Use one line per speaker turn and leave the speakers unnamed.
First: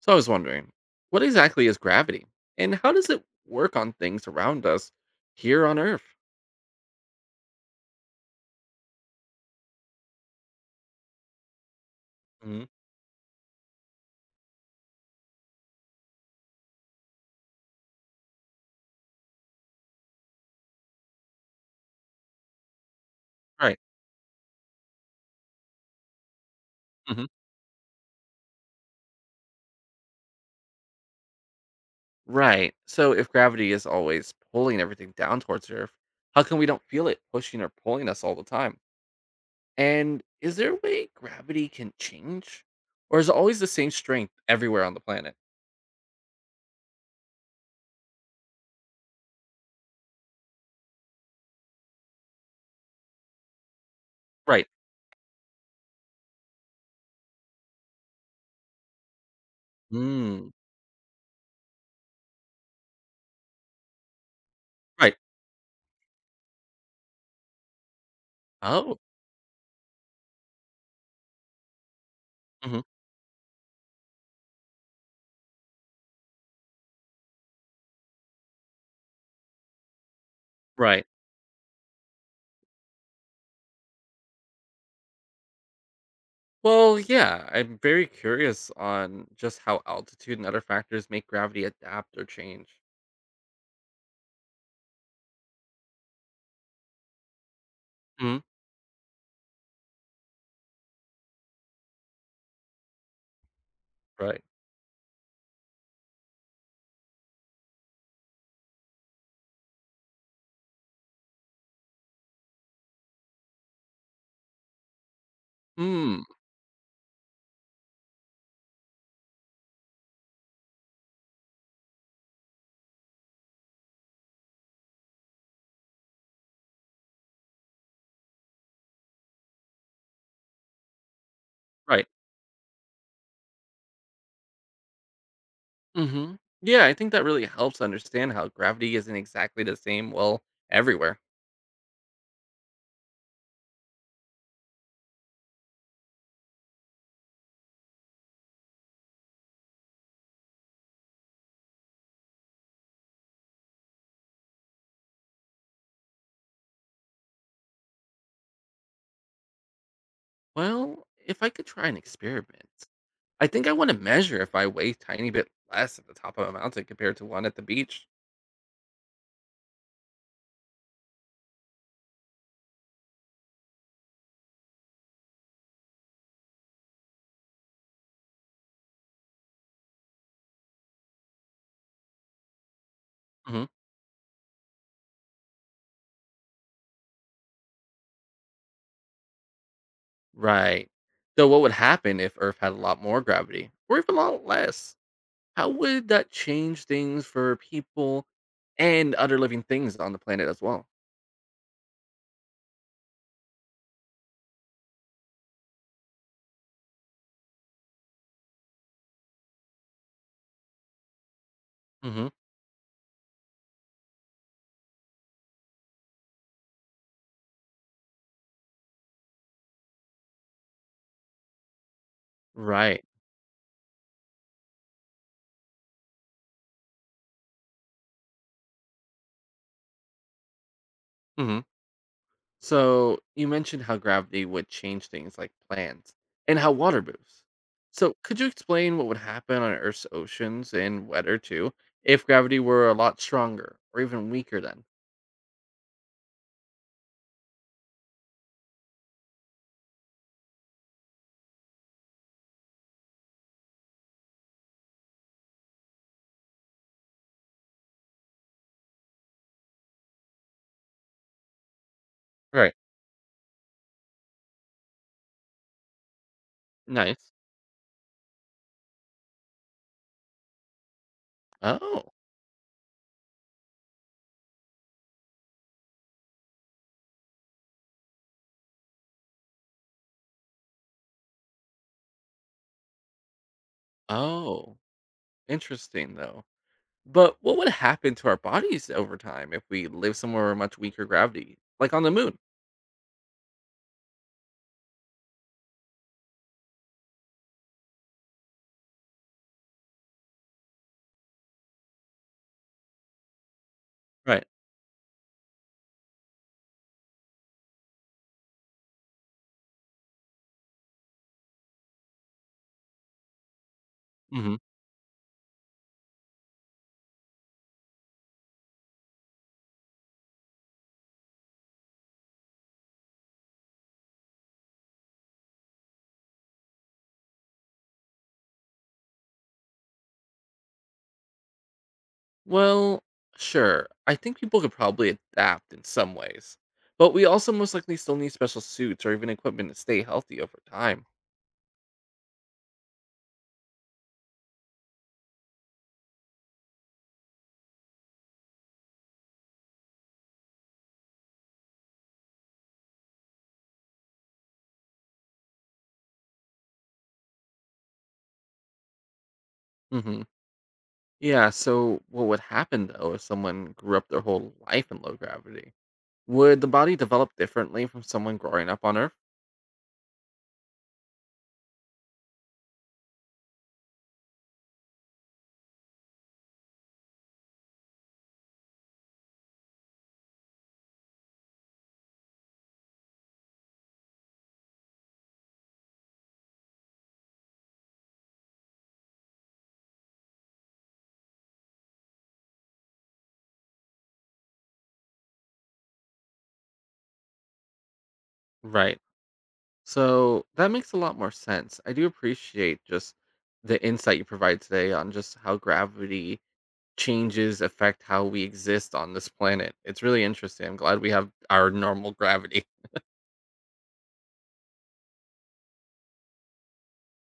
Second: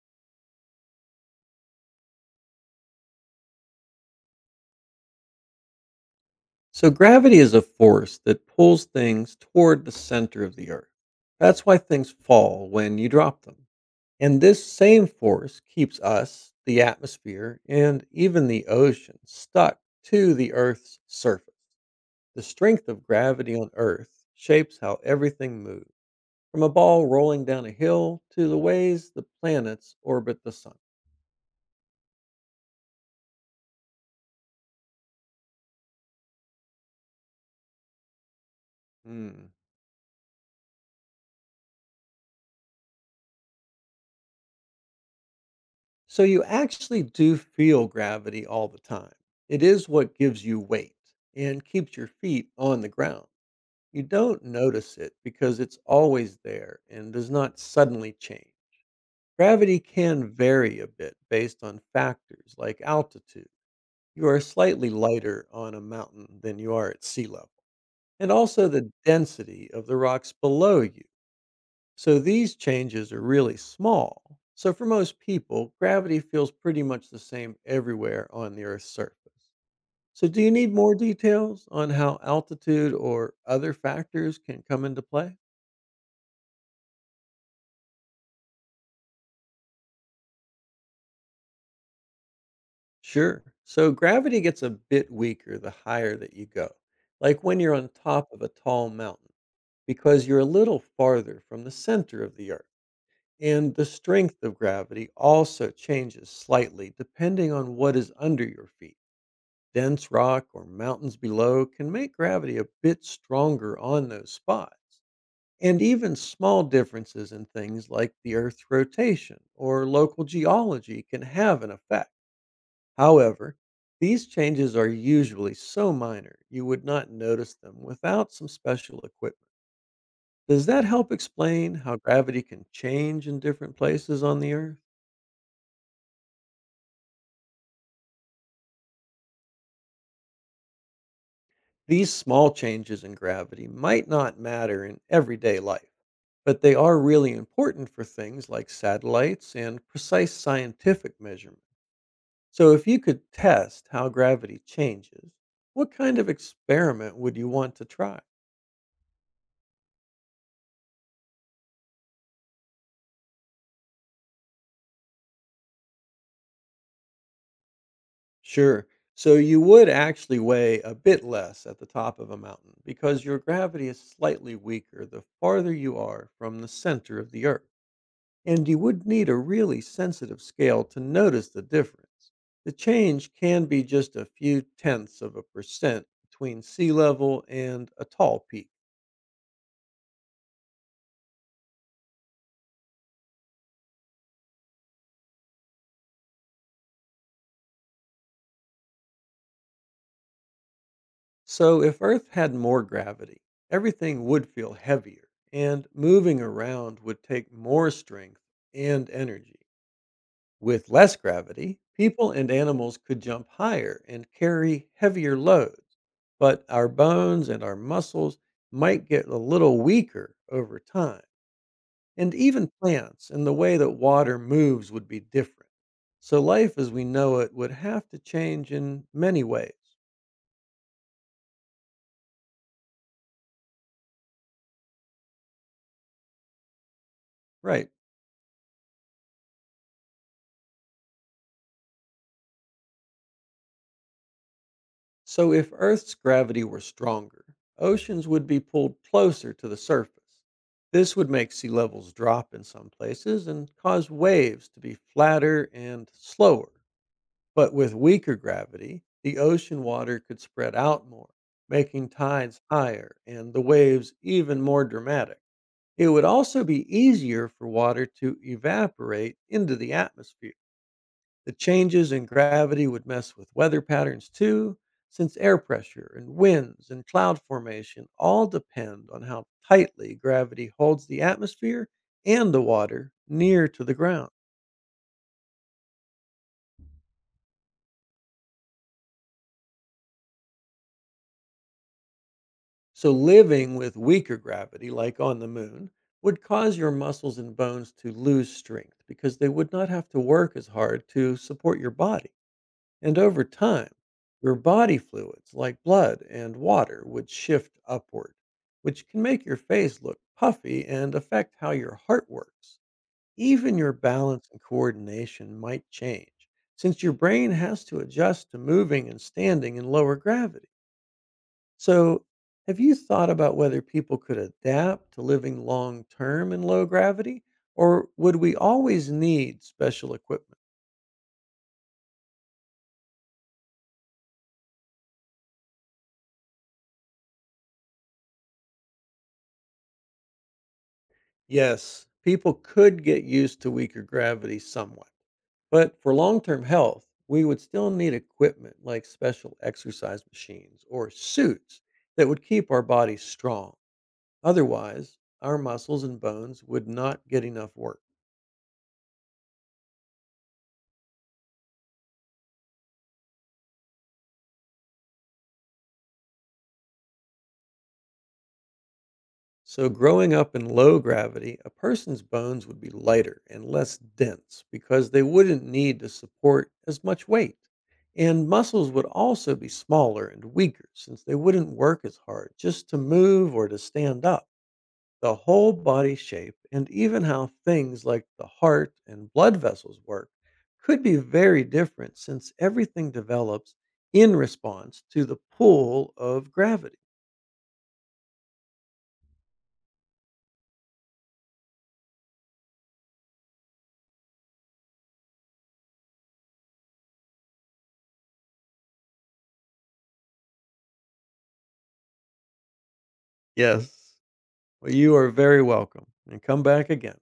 So I was wondering, what exactly is gravity and how does it work on things around us here on Earth?
So, gravity is a force that pulls things toward the center of the Earth. That's why things
Hmm.
fall when you drop them. And this same force keeps us, the atmosphere, and even the ocean stuck to the Earth's surface. The strength of gravity on
Right.
Earth shapes how everything moves, from a ball
Hmm.
rolling down a hill to the ways the planets orbit the sun.
Right. So if gravity is always pulling everything down towards Earth, how come we don't feel it pushing or pulling us all the time?
Hmm.
And is there a way gravity can change? Or is it always the same strength everywhere on the planet?
So you actually do feel gravity all the time. It is what gives you weight and keeps your feet on the ground. You don't
Right.
notice it because it's always there and does not suddenly change. Gravity can
Mm.
vary a bit based on factors like altitude. You are slightly
Right.
lighter on a mountain than you are at sea level, and also the
Oh.
density of the rocks below you. So these
Hmm.
changes are really small. So for most people, gravity feels pretty much the same everywhere on the Earth's surface. So do you need more
Right.
details on how altitude or other factors can come into play?
Well, yeah, I'm very curious on just how altitude and other factors make gravity adapt or change.
Sure. So gravity gets a bit weaker the higher that you go, like when you're on top
Hmm.
of a tall mountain, because you're a little farther from the center of the Earth. And the strength
Right.
of gravity also changes slightly depending on what is under your feet. Dense rock or mountains below can make gravity a bit stronger on those spots. And even
Mm,
small differences in things like the Earth's rotation or local geology can have an effect. However, these changes are usually so minor you would not notice them without some special equipment. Does that help explain how
right.
gravity can change in different places on the Earth?
Hmm. Yeah, I think that really helps understand how gravity isn't exactly the same, well, everywhere.
These small changes in gravity might not matter in everyday life, but they are really important for things like satellites and precise scientific measurement. So, if you could test how gravity changes, what kind of experiment would you want to try?
Well, if I could try an experiment, I think I want to measure if I weigh tiny bit less at the top of a mountain compared to one at the beach.
Sure. So, you would actually weigh a bit less at the top of a mountain because your gravity is slightly weaker the farther you are from the center of the Earth. And you would need a really sensitive scale to notice the difference. The change
Hmm.
can be just a few tenths of a percent between sea level and a tall peak.
Right. So what would happen if Earth had a lot more gravity, or even a lot less? How would that change things for people and other living things on the planet as well?
So, if Earth had more gravity, everything would feel heavier, and moving around would take more strength and energy. With less gravity,
Hmm.
people and animals could jump higher and carry heavier loads, but our bones and our muscles might get a little weaker over time. And even
Right.
plants and the way that water moves would be different. So life as we know it would have to change in many ways.
Hmm. So you mentioned how gravity would change things like plants and how water moves.
Right.
So could you explain what would happen on Earth's oceans and weather too if gravity were a lot stronger or even weaker then?
So if Earth's gravity were stronger, oceans would be pulled closer to the surface. This would make sea levels drop in some places and cause waves to be flatter and slower. But with weaker gravity, the ocean water could spread out more, making tides
Right.
higher and the waves even more dramatic. It would also be
Nice.
easier for water to evaporate into the atmosphere. The changes
Oh,
in gravity would mess with weather patterns too, since air pressure and winds and cloud formation all depend on how tightly gravity holds the atmosphere and the water near to the ground.
oh, interesting though. But what would happen to our bodies over time if we live somewhere with much weaker gravity, like on the moon?
So, living with weaker gravity, like on the moon, would cause your muscles and bones to lose strength because they would not have to work as hard to support your body. And over time,
Right.
your body fluids like blood and water would shift upward, which can make your face look puffy and affect how your heart works. Even your balance
Hmm.
and coordination might change since your brain has to adjust to moving and standing in lower gravity. So, have you thought about whether people could adapt to living long term in low gravity, or would we always need special equipment?
Well, sure. I think people could probably adapt in some ways, but we also most likely still need special suits or even equipment to stay healthy over time.
Yes, people could get used to weaker gravity somewhat, but for long term health, we would still need equipment like special exercise machines or suits that would keep our bodies strong. Otherwise, our muscles and bones would not get enough work.
Hmm. Yeah, so what would happen though if someone grew up their whole life in low gravity? Would the body develop differently from someone growing up on Earth?
So, growing up in low gravity, a person's bones would be lighter and less dense because they wouldn't need to support as much weight. And muscles would also be smaller and weaker since they wouldn't work as hard just to move or to stand up. The whole body shape and even how things like the heart and blood vessels work could be very different since everything develops in response to the pull of gravity.
Right. So that makes a lot more sense. I do appreciate just the insight you provide today on just how gravity changes affect how we exist on this planet. It's really interesting. I'm glad we have our normal gravity.
Yes. Well, you are very welcome, and come back again.